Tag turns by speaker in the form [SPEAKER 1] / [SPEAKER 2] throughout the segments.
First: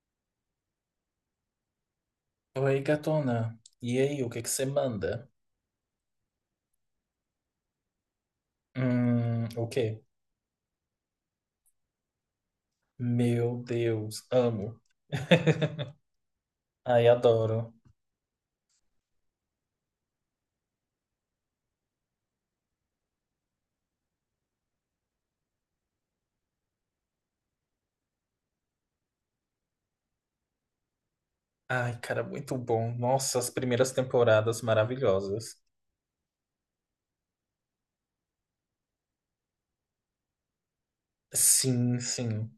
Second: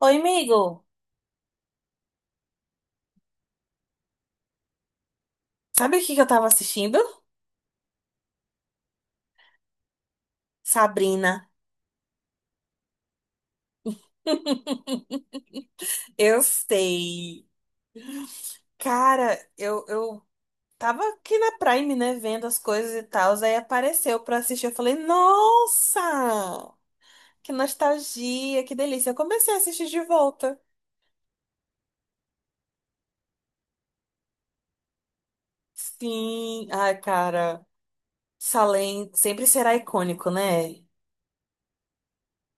[SPEAKER 1] Oi, amigo.
[SPEAKER 2] Oi, gatona. E aí, o que que você manda?
[SPEAKER 1] Sabe o que que eu tava assistindo?
[SPEAKER 2] O quê?
[SPEAKER 1] Sabrina.
[SPEAKER 2] Meu Deus, amo.
[SPEAKER 1] Eu
[SPEAKER 2] Ai,
[SPEAKER 1] sei.
[SPEAKER 2] adoro.
[SPEAKER 1] Cara, eu tava aqui na Prime, né, vendo as coisas e tal, aí apareceu pra assistir. Eu falei, nossa, que nostalgia, que delícia. Eu comecei a assistir de volta.
[SPEAKER 2] Ai, cara, muito bom. Nossa, as primeiras temporadas maravilhosas.
[SPEAKER 1] Sim, ai, cara, Salem sempre será icônico, né?
[SPEAKER 2] Sim, sim.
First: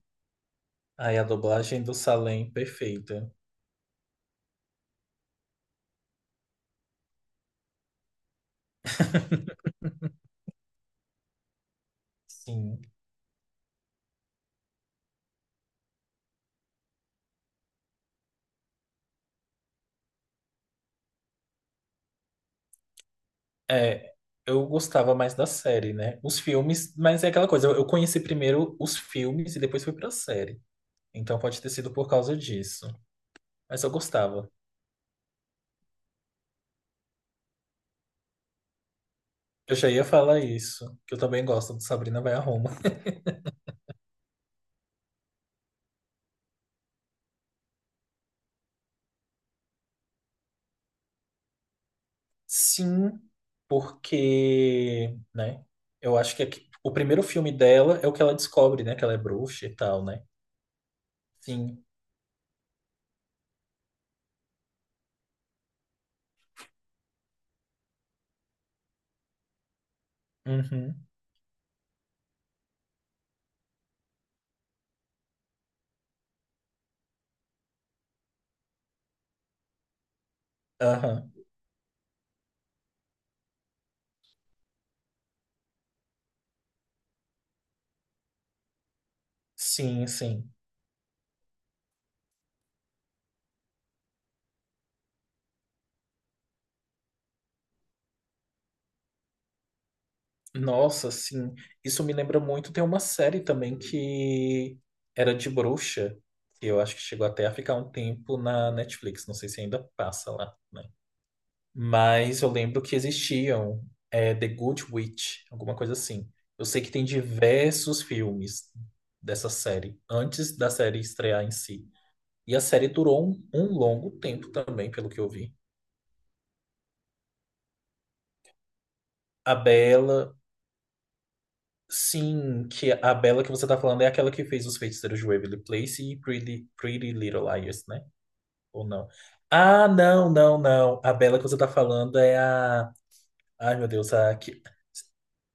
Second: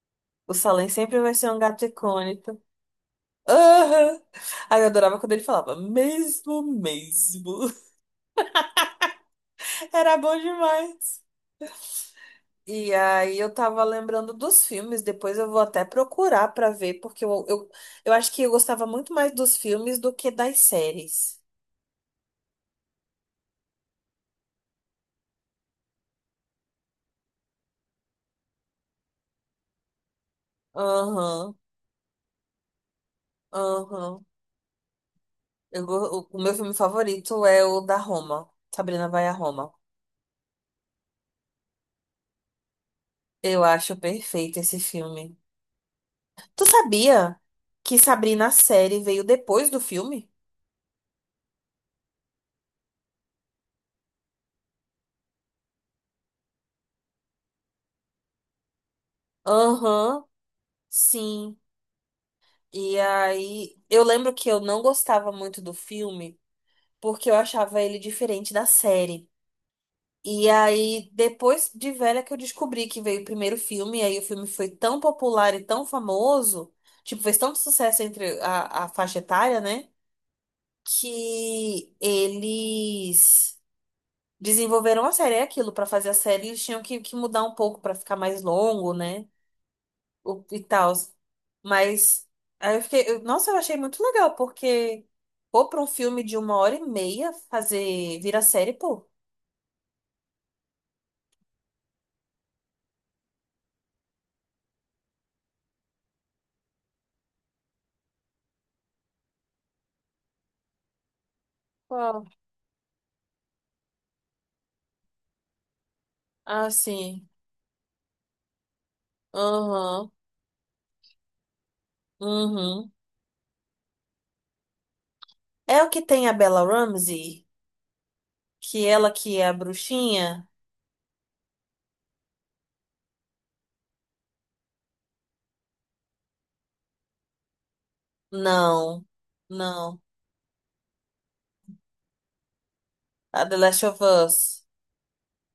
[SPEAKER 1] O Salem
[SPEAKER 2] Ai,
[SPEAKER 1] sempre
[SPEAKER 2] a
[SPEAKER 1] vai ser um
[SPEAKER 2] dublagem
[SPEAKER 1] gato
[SPEAKER 2] do Salem,
[SPEAKER 1] icônico.
[SPEAKER 2] perfeita.
[SPEAKER 1] Aham. Aí eu adorava quando ele falava, mesmo, mesmo. Era bom demais.
[SPEAKER 2] Sim.
[SPEAKER 1] E aí eu tava lembrando dos filmes, depois eu vou até procurar pra ver, porque eu acho que eu gostava muito mais dos filmes do que das séries.
[SPEAKER 2] É, eu gostava mais da série, né? Os filmes, mas é aquela coisa, eu conheci primeiro os filmes e depois fui pra série. Então
[SPEAKER 1] Aham,
[SPEAKER 2] pode ter sido por causa disso. Mas eu
[SPEAKER 1] aham.
[SPEAKER 2] gostava.
[SPEAKER 1] O meu filme favorito é o da Roma, Sabrina vai a Roma.
[SPEAKER 2] Eu já ia falar isso, que eu também gosto do Sabrina Vai a Roma.
[SPEAKER 1] Eu acho perfeito esse filme. Tu sabia que Sabrina a série veio depois do filme?
[SPEAKER 2] Sim, porque, né? Eu acho que o primeiro filme dela é o que ela descobre, né? Que ela é bruxa e tal, né?
[SPEAKER 1] Aham, sim.
[SPEAKER 2] Sim.
[SPEAKER 1] E aí eu lembro que eu não gostava muito do filme porque eu achava ele diferente da série. E
[SPEAKER 2] Uhum.
[SPEAKER 1] aí, depois de velha que eu descobri que veio o primeiro filme, e aí o filme foi tão popular e tão famoso, tipo, fez tanto sucesso entre a faixa etária, né?
[SPEAKER 2] Aham.
[SPEAKER 1] Que eles desenvolveram a série, é aquilo, pra fazer a série, eles tinham que mudar um pouco pra ficar mais longo, né?
[SPEAKER 2] Sim,
[SPEAKER 1] O,
[SPEAKER 2] sim.
[SPEAKER 1] e tal. Mas aí eu fiquei, nossa, eu achei muito legal, porque pô, pra um filme de uma hora e meia fazer, virar série, pô.
[SPEAKER 2] Nossa, sim. Isso me lembra muito. Tem uma série também que era de bruxa, que eu acho que chegou até a ficar um tempo na Netflix. Não sei se ainda passa lá, né?
[SPEAKER 1] Uau.
[SPEAKER 2] Mas eu lembro que existiam é, The Good Witch, alguma coisa assim. Eu sei que tem
[SPEAKER 1] Assim.
[SPEAKER 2] diversos filmes dessa série,
[SPEAKER 1] Aham.
[SPEAKER 2] antes da série estrear em si. E a série
[SPEAKER 1] Uhum.
[SPEAKER 2] durou um longo tempo também, pelo que eu vi.
[SPEAKER 1] É o que tem a Bella Ramsey? Que ela que é a
[SPEAKER 2] A Bella,
[SPEAKER 1] bruxinha?
[SPEAKER 2] sim, que a Bella que você tá falando é aquela que fez Os Feiticeiros de Waverly Place e Pretty, Pretty Little Liars, né? Ou
[SPEAKER 1] Não,
[SPEAKER 2] não? Ah,
[SPEAKER 1] não.
[SPEAKER 2] não, não, não. A Bella que você tá falando é a.
[SPEAKER 1] A The
[SPEAKER 2] Ai,
[SPEAKER 1] Last
[SPEAKER 2] meu
[SPEAKER 1] of
[SPEAKER 2] Deus, a,
[SPEAKER 1] Us.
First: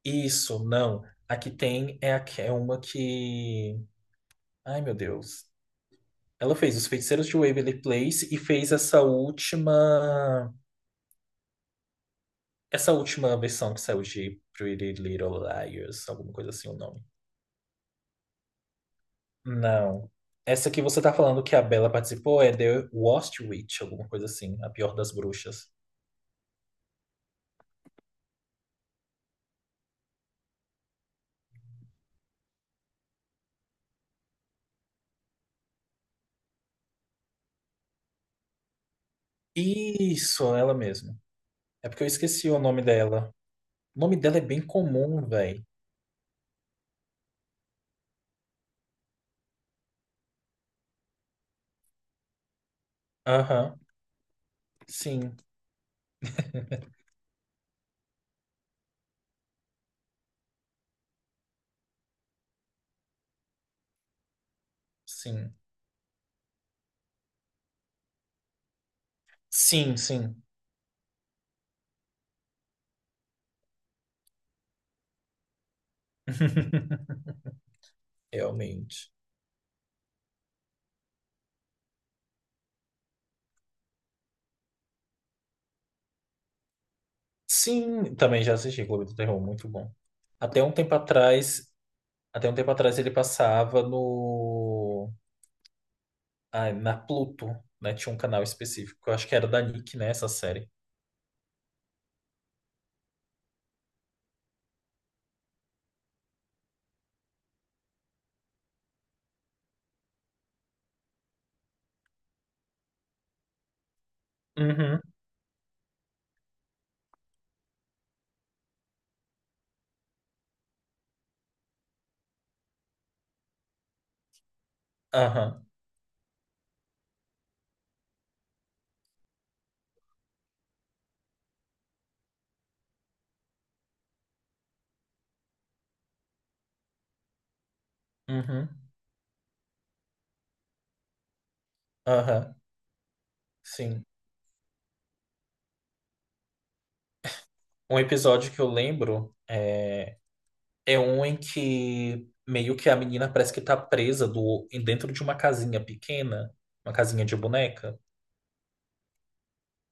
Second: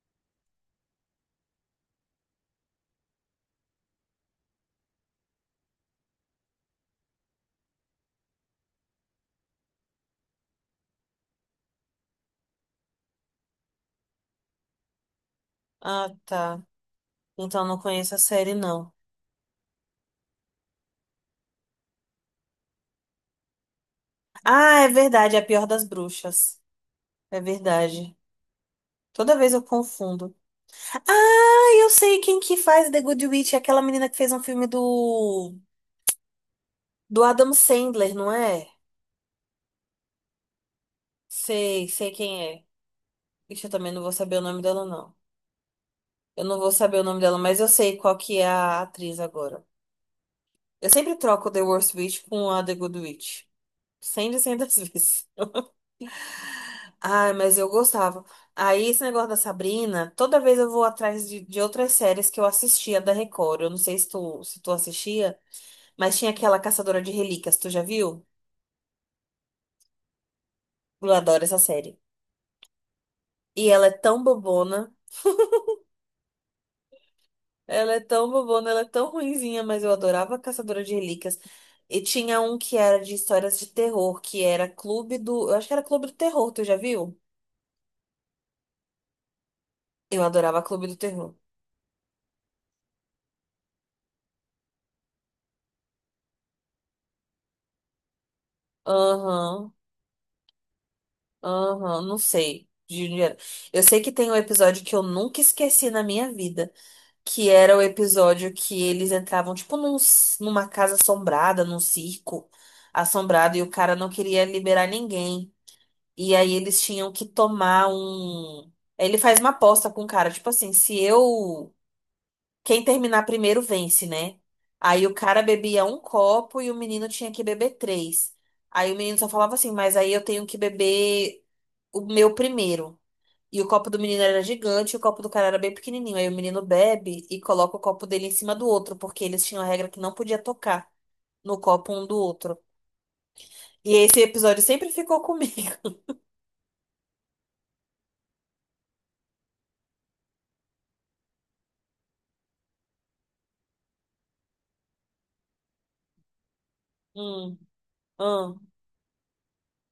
[SPEAKER 2] Isso, não. A que tem é, a, é uma que. Ai, meu Deus. Ela fez Os Feiticeiros de Waverly Place e fez essa última. Essa última versão que saiu de Pretty Little Liars,
[SPEAKER 1] Ah,
[SPEAKER 2] alguma coisa
[SPEAKER 1] tá.
[SPEAKER 2] assim o nome.
[SPEAKER 1] Então não conheço a série, não.
[SPEAKER 2] Não. Essa que você tá falando que a Bella participou é The Worst Witch, alguma coisa assim, a
[SPEAKER 1] Ah, é
[SPEAKER 2] pior das
[SPEAKER 1] verdade, é a pior
[SPEAKER 2] bruxas.
[SPEAKER 1] das bruxas. É verdade. Toda vez eu confundo. Ah, eu sei quem que faz The Good Witch, é aquela menina que fez um filme do Adam Sandler, não é?
[SPEAKER 2] Isso, ela mesma.
[SPEAKER 1] Sei,
[SPEAKER 2] É porque eu
[SPEAKER 1] sei quem
[SPEAKER 2] esqueci o
[SPEAKER 1] é.
[SPEAKER 2] nome dela.
[SPEAKER 1] Ixi, eu também
[SPEAKER 2] O
[SPEAKER 1] não vou
[SPEAKER 2] nome
[SPEAKER 1] saber
[SPEAKER 2] dela
[SPEAKER 1] o
[SPEAKER 2] é
[SPEAKER 1] nome
[SPEAKER 2] bem
[SPEAKER 1] dela, não.
[SPEAKER 2] comum, velho.
[SPEAKER 1] Eu não vou saber o nome dela, mas eu sei qual que é a atriz agora. Eu sempre troco The Worst Witch com a The Good Witch.
[SPEAKER 2] Aham,
[SPEAKER 1] Cem de cem das vezes.
[SPEAKER 2] sim,
[SPEAKER 1] Ai, mas eu gostava. Aí, esse negócio da Sabrina, toda vez eu vou atrás de outras séries que eu assistia da Record. Eu não sei se tu, se tu assistia,
[SPEAKER 2] sim.
[SPEAKER 1] mas tinha aquela Caçadora de Relíquias, tu já viu?
[SPEAKER 2] Sim, sim.
[SPEAKER 1] Eu adoro essa série. E ela é tão bobona, ela é tão bobona, ela é
[SPEAKER 2] Realmente.
[SPEAKER 1] tão ruinzinha, mas eu adorava a Caçadora de Relíquias. E tinha um que era de histórias de terror, que era Clube do. Eu acho que era Clube do Terror, tu já viu?
[SPEAKER 2] Sim, também já assisti Clube do Terror, muito bom.
[SPEAKER 1] Eu adorava
[SPEAKER 2] Até um
[SPEAKER 1] Clube
[SPEAKER 2] tempo
[SPEAKER 1] do Terror.
[SPEAKER 2] atrás, até um tempo atrás ele passava no, ai, na Pluto, né? Tinha um canal específico, eu acho que era da
[SPEAKER 1] Aham,
[SPEAKER 2] Nick, né, essa série.
[SPEAKER 1] aham, não sei. De Juliana. Eu sei que tem um episódio que eu nunca esqueci na minha vida, que era o episódio que eles entravam, tipo, numa casa assombrada, num circo assombrado, e o cara não queria liberar
[SPEAKER 2] Uhum,
[SPEAKER 1] ninguém. E aí eles tinham que tomar um. Aí ele faz uma aposta com o cara, tipo assim, se eu. Quem terminar primeiro vence, né? Aí o cara
[SPEAKER 2] aham,
[SPEAKER 1] bebia um copo e o menino tinha que beber três. Aí o menino só falava assim, mas aí eu tenho que beber. O meu primeiro. E o copo do menino era gigante, e o copo do cara era bem pequenininho. Aí o menino bebe e coloca o copo dele em cima do
[SPEAKER 2] uhum,
[SPEAKER 1] outro, porque eles tinham a regra que não podia tocar no copo um do
[SPEAKER 2] aham,
[SPEAKER 1] outro. E
[SPEAKER 2] sim.
[SPEAKER 1] esse episódio sempre ficou comigo.
[SPEAKER 2] Um episódio que eu lembro é, é um em que meio que a menina parece que tá presa do, dentro de uma casinha pequena, uma casinha de
[SPEAKER 1] Hum,
[SPEAKER 2] boneca.
[SPEAKER 1] hum,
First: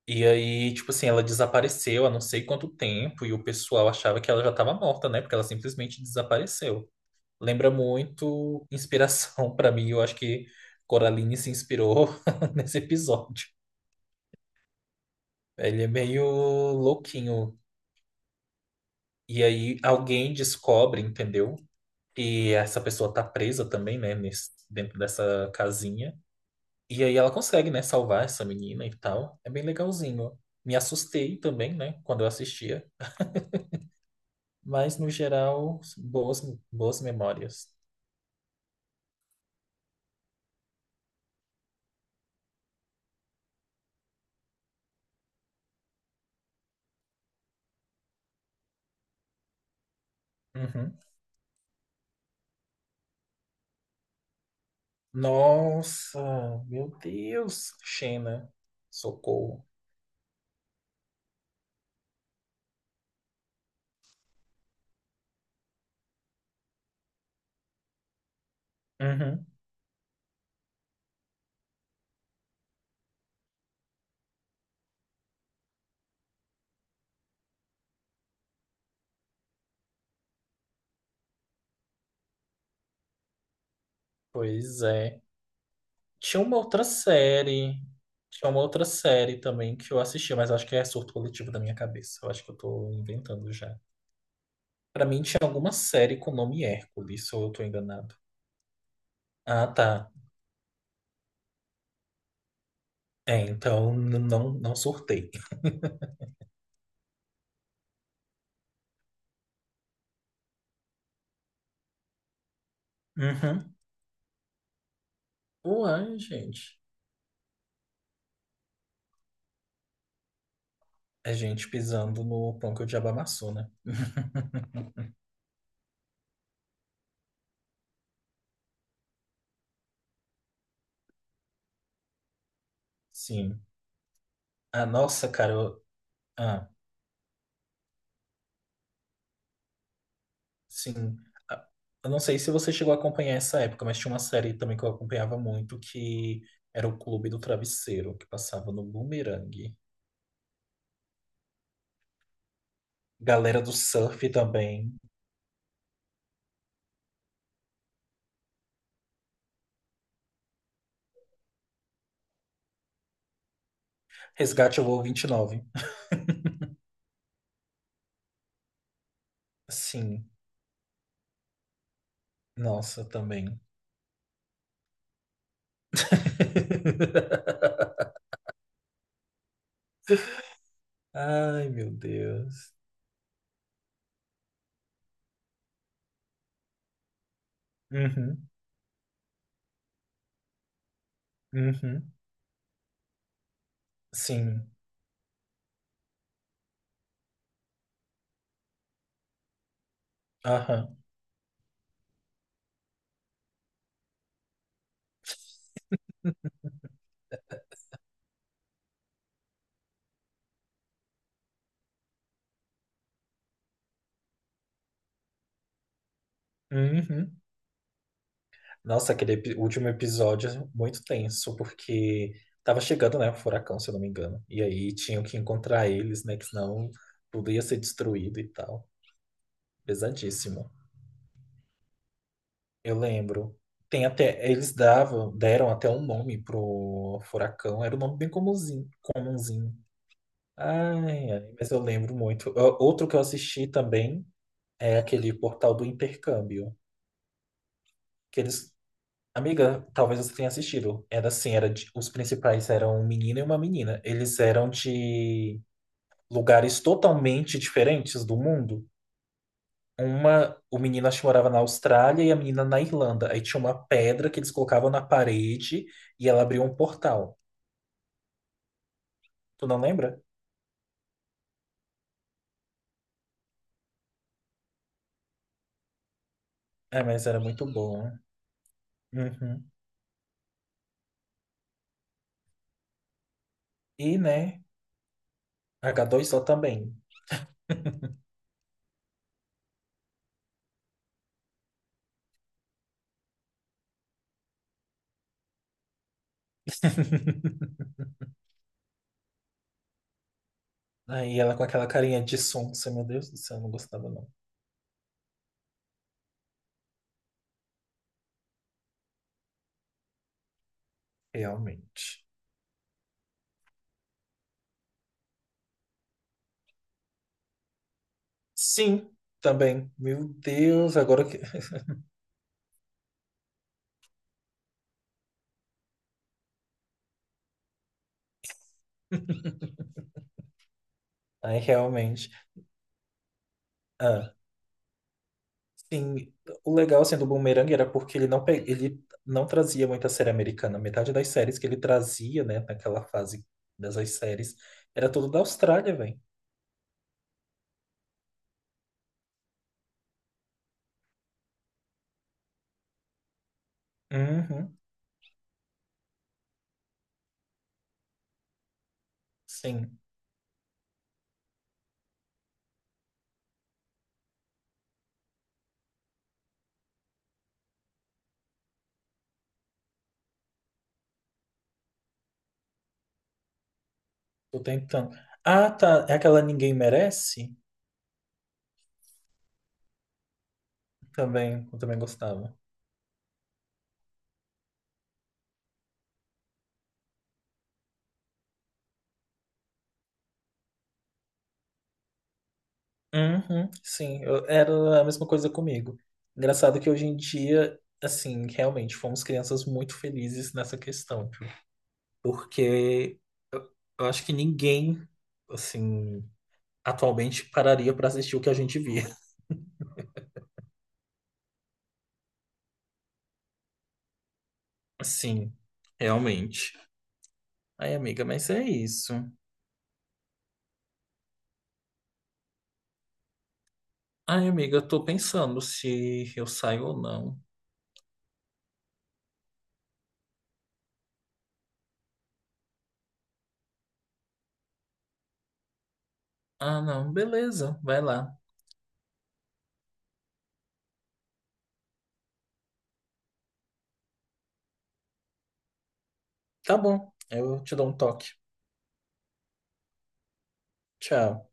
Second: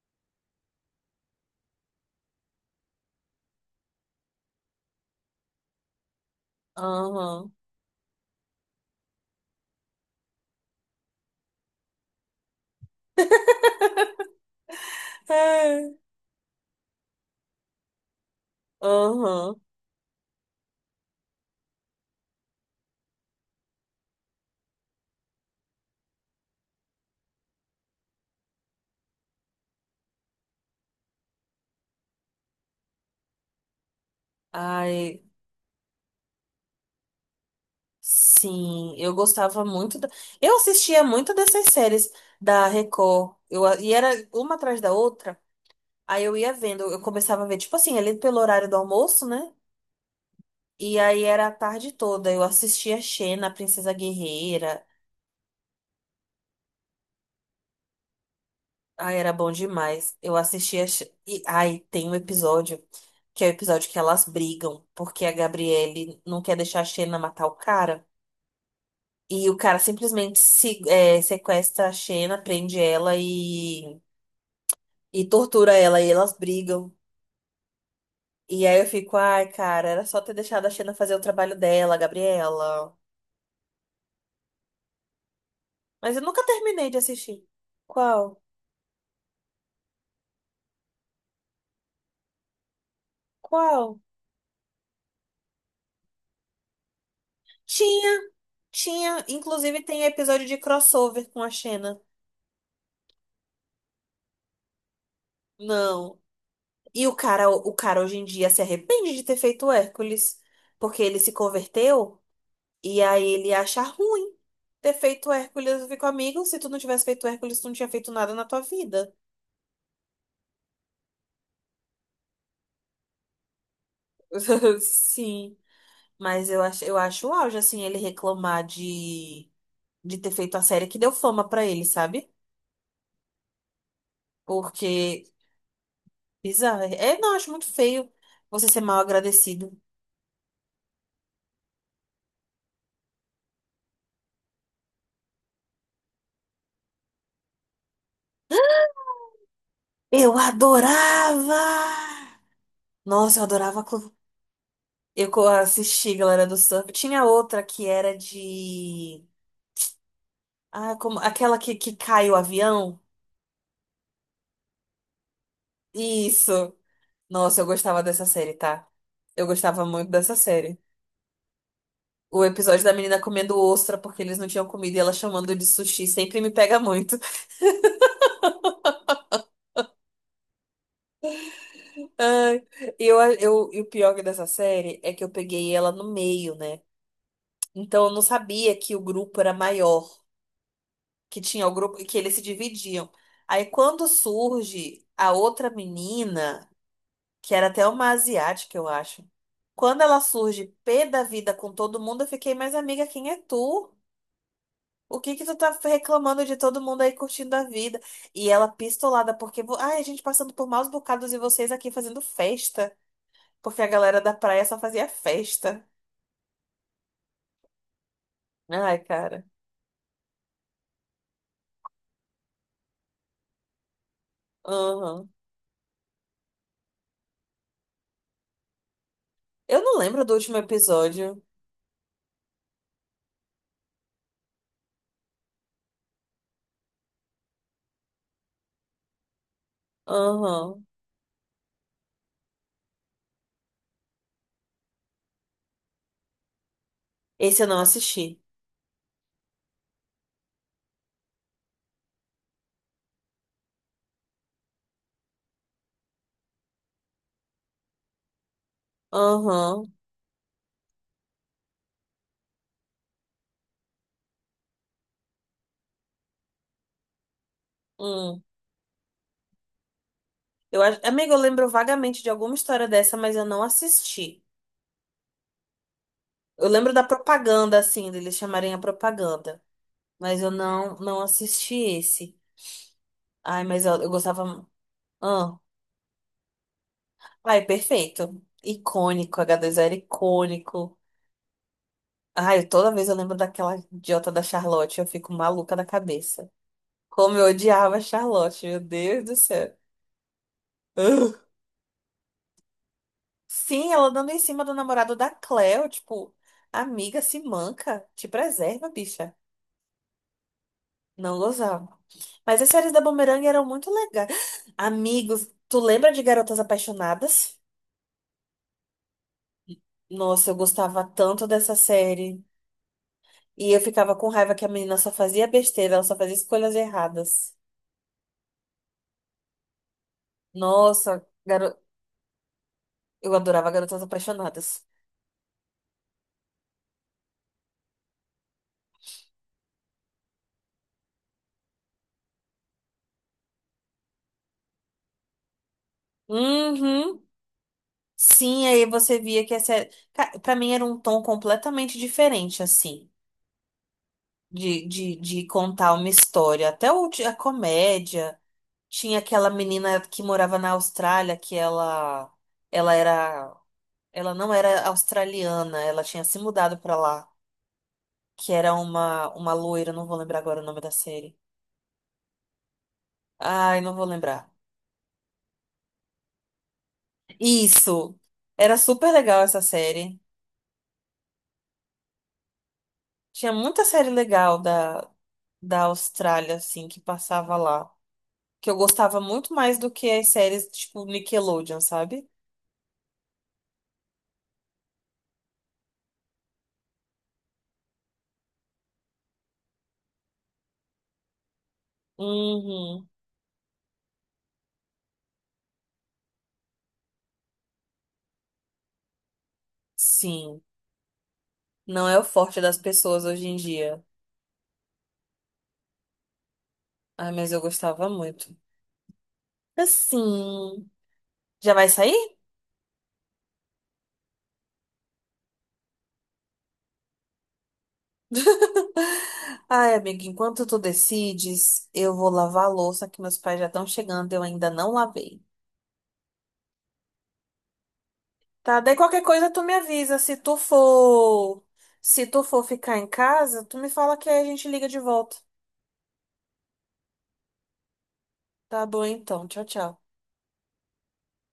[SPEAKER 2] E aí, tipo assim, ela desapareceu há não sei quanto tempo e o pessoal achava que ela já estava morta, né? Porque ela simplesmente desapareceu.
[SPEAKER 1] aham.
[SPEAKER 2] Lembra muito inspiração pra mim. Eu acho que Coraline se inspirou nesse episódio. Ele é
[SPEAKER 1] É,
[SPEAKER 2] meio louquinho. E
[SPEAKER 1] aham.
[SPEAKER 2] aí alguém descobre, entendeu? E essa pessoa tá presa também, né? Dentro dessa casinha. E aí ela consegue, né? Salvar essa menina e tal. É bem legalzinho. Me assustei também, né? Quando eu assistia. Mas, no
[SPEAKER 1] Ai,
[SPEAKER 2] geral, boas, boas memórias.
[SPEAKER 1] sim, eu gostava muito da... Eu assistia muito dessas séries da Record. E era uma atrás da outra. Aí eu ia vendo, eu começava a ver, tipo assim, ali pelo horário do almoço, né?
[SPEAKER 2] Uhum.
[SPEAKER 1] E aí era a tarde toda. Eu assistia Xena, a Princesa Guerreira.
[SPEAKER 2] Nossa, meu Deus, Xena,
[SPEAKER 1] Ai, era bom
[SPEAKER 2] socorro.
[SPEAKER 1] demais. Eu assistia. E, ai, tem um episódio que é o episódio que elas brigam, porque a Gabriele não quer deixar a Xena matar o cara.
[SPEAKER 2] Uhum.
[SPEAKER 1] E o cara simplesmente se, é, sequestra a Xena, prende ela e tortura ela. E elas brigam. E aí eu fico, ai, cara, era só ter deixado a Xena fazer o trabalho dela, Gabriela.
[SPEAKER 2] Pois é.
[SPEAKER 1] Mas eu
[SPEAKER 2] Tinha
[SPEAKER 1] nunca
[SPEAKER 2] uma outra
[SPEAKER 1] terminei de assistir.
[SPEAKER 2] série.
[SPEAKER 1] Qual?
[SPEAKER 2] Tinha uma outra série também que eu assisti, mas acho que é surto coletivo da minha cabeça. Eu acho que eu tô inventando já.
[SPEAKER 1] Qual?
[SPEAKER 2] Pra mim tinha alguma série com o nome Hércules, ou eu tô enganado.
[SPEAKER 1] Tinha. Tinha,
[SPEAKER 2] Ah,
[SPEAKER 1] inclusive tem
[SPEAKER 2] tá.
[SPEAKER 1] episódio de crossover com a Xena.
[SPEAKER 2] É, então não, não surtei.
[SPEAKER 1] Não. E o cara hoje em dia se arrepende de ter feito o Hércules, porque ele se converteu e aí ele
[SPEAKER 2] Uhum.
[SPEAKER 1] acha ruim ter feito o Hércules. Eu fico,
[SPEAKER 2] Uai,
[SPEAKER 1] amigo, se tu
[SPEAKER 2] gente.
[SPEAKER 1] não tivesse feito o Hércules, tu não tinha feito nada na tua vida.
[SPEAKER 2] É gente pisando no pão que o diabo amassou, né?
[SPEAKER 1] Sim, mas eu acho o auge, assim, ele reclamar de ter feito a série que deu fama pra ele, sabe?
[SPEAKER 2] Sim. Ah,
[SPEAKER 1] Porque,
[SPEAKER 2] nossa, cara. Ah,
[SPEAKER 1] bizarro. É, não, eu acho muito feio você ser mal agradecido.
[SPEAKER 2] sim. Ah, Eu não sei se você chegou a acompanhar essa época, mas tinha uma série também que eu acompanhava muito que era o Clube do Travesseiro, que passava no Boomerang.
[SPEAKER 1] Eu adorava! Nossa, eu
[SPEAKER 2] Galera do
[SPEAKER 1] adorava.
[SPEAKER 2] Surf também.
[SPEAKER 1] Assisti Galera do Surf. Tinha outra que era de. Ah, como... aquela que cai o avião?
[SPEAKER 2] Resgate ao Voo 29.
[SPEAKER 1] Isso! Nossa, eu gostava dessa série, tá? Eu gostava muito
[SPEAKER 2] Sim.
[SPEAKER 1] dessa série. O episódio da
[SPEAKER 2] Nossa,
[SPEAKER 1] menina comendo
[SPEAKER 2] também.
[SPEAKER 1] ostra porque eles não tinham comida e ela chamando de sushi sempre me pega muito.
[SPEAKER 2] Ai, meu
[SPEAKER 1] Ai,
[SPEAKER 2] Deus.
[SPEAKER 1] e o pior dessa série é que eu peguei ela no meio, né? Então eu não
[SPEAKER 2] Uhum,
[SPEAKER 1] sabia que o grupo era maior. Que tinha o grupo
[SPEAKER 2] uhum.
[SPEAKER 1] que eles se dividiam. Aí quando
[SPEAKER 2] Sim.
[SPEAKER 1] surge a outra menina, que era até uma asiática, eu acho. Quando ela surge
[SPEAKER 2] Aham.
[SPEAKER 1] pé da vida com todo mundo, eu fiquei, mas amiga, quem é tu? O que que tu tá reclamando de todo mundo aí curtindo a vida? E ela pistolada, porque, ai, a gente passando por maus bocados e vocês aqui fazendo festa, porque a galera da praia só fazia festa.
[SPEAKER 2] Uhum.
[SPEAKER 1] Ai,
[SPEAKER 2] Nossa, aquele
[SPEAKER 1] cara.
[SPEAKER 2] último episódio é muito tenso, porque tava chegando, né, o furacão, se eu não me engano. E aí tinham
[SPEAKER 1] Aham.
[SPEAKER 2] que encontrar eles, né, que senão tudo ia ser destruído e tal.
[SPEAKER 1] Eu não lembro do último
[SPEAKER 2] Pesadíssimo.
[SPEAKER 1] episódio.
[SPEAKER 2] Eu lembro. Tem até, eles davam, deram até um nome pro furacão, era um nome bem comumzinho, comumzinho.
[SPEAKER 1] Aham.
[SPEAKER 2] Ai, ai, mas eu lembro muito. Ó, outro que eu assisti também é aquele Portal do Intercâmbio,
[SPEAKER 1] Esse eu não
[SPEAKER 2] que
[SPEAKER 1] assisti.
[SPEAKER 2] eles Amiga, talvez você tenha assistido. Era assim, era de- os principais eram um menino e uma menina. Eles eram de lugares totalmente diferentes do mundo.
[SPEAKER 1] Aham.
[SPEAKER 2] Uma, o menino acho que morava na Austrália e a menina na Irlanda. Aí tinha uma pedra que eles colocavam na parede e ela abriu um portal.
[SPEAKER 1] Hum.
[SPEAKER 2] Tu não lembra?
[SPEAKER 1] Amiga, eu lembro vagamente de alguma história dessa, mas eu não assisti. Eu lembro da
[SPEAKER 2] É, mas era muito
[SPEAKER 1] propaganda,
[SPEAKER 2] bom.
[SPEAKER 1] assim, deles chamarem a propaganda.
[SPEAKER 2] Uhum.
[SPEAKER 1] Mas eu não, não assisti esse. Ai, mas eu
[SPEAKER 2] E, né,
[SPEAKER 1] gostava. Ah.
[SPEAKER 2] H2O também.
[SPEAKER 1] Ai, perfeito. Icônico, H2O era icônico. Ai, toda vez eu lembro daquela idiota da Charlotte, eu fico maluca da cabeça. Como eu odiava a Charlotte, meu Deus do céu. Ugh.
[SPEAKER 2] Aí ela com aquela carinha de sonsa, meu Deus do céu, eu não
[SPEAKER 1] Sim, ela
[SPEAKER 2] gostava não.
[SPEAKER 1] dando em cima do namorado da Cleo, tipo. Amiga, se manca. Te preserva, bicha. Não gozava.
[SPEAKER 2] Realmente.
[SPEAKER 1] Mas as séries da Boomerang eram muito legais. Amigos, tu lembra de Garotas Apaixonadas?
[SPEAKER 2] Sim, também. Meu
[SPEAKER 1] Nossa, eu
[SPEAKER 2] Deus,
[SPEAKER 1] gostava
[SPEAKER 2] agora que.
[SPEAKER 1] tanto dessa série. E eu ficava com raiva que a menina só fazia besteira, ela só fazia escolhas erradas. Nossa,
[SPEAKER 2] Ai,
[SPEAKER 1] garo...
[SPEAKER 2] realmente.
[SPEAKER 1] eu adorava Garotas
[SPEAKER 2] Ah,
[SPEAKER 1] Apaixonadas.
[SPEAKER 2] sim, o legal assim, do Boomerang era porque ele não, ele não trazia muita série americana. Metade das séries que ele trazia, né, naquela fase dessas séries, era tudo da Austrália, velho.
[SPEAKER 1] Uhum. Sim, aí você via que a série. Pra mim era um tom completamente diferente, assim,
[SPEAKER 2] Uhum,
[SPEAKER 1] de contar uma história. Até o, a comédia. Tinha aquela
[SPEAKER 2] sim,
[SPEAKER 1] menina que morava na Austrália, que ela era, ela não era australiana, ela tinha se mudado pra lá, que era uma loira, não vou lembrar agora o nome da série. Ai, não vou lembrar.
[SPEAKER 2] tô tentando. Ah, tá. É aquela Ninguém Merece?
[SPEAKER 1] Isso. Era super legal essa série.
[SPEAKER 2] Também, eu também gostava.
[SPEAKER 1] Tinha muita série legal da Austrália, assim, que passava lá. Que eu gostava muito mais do que as séries, tipo, Nickelodeon, sabe?
[SPEAKER 2] Uhum, sim, eu- era a mesma coisa comigo. Engraçado que hoje em dia, assim, realmente fomos crianças muito felizes nessa questão, tipo,
[SPEAKER 1] Uhum.
[SPEAKER 2] porque eu, eu acho que ninguém, assim, atualmente pararia pra assistir o que a gente via.
[SPEAKER 1] Sim. Não é o forte das pessoas hoje em dia.
[SPEAKER 2] Assim, realmente.
[SPEAKER 1] Ai, mas eu
[SPEAKER 2] Ai,
[SPEAKER 1] gostava
[SPEAKER 2] amiga, mas
[SPEAKER 1] muito.
[SPEAKER 2] é isso.
[SPEAKER 1] Assim, já vai sair?
[SPEAKER 2] Ai, amiga, eu tô pensando se eu saio ou não.
[SPEAKER 1] Ai, amiga, enquanto tu decides, eu vou lavar a louça que meus pais já estão chegando, eu ainda não lavei.
[SPEAKER 2] Ah, não, beleza, vai lá.
[SPEAKER 1] Tá, daí qualquer coisa tu me avisa, se tu for, se tu for ficar em casa, tu me fala que aí a gente liga de volta.
[SPEAKER 2] Tá bom, eu te dou um toque.
[SPEAKER 1] Tá bom então. Tchau, tchau.
[SPEAKER 2] Tchau.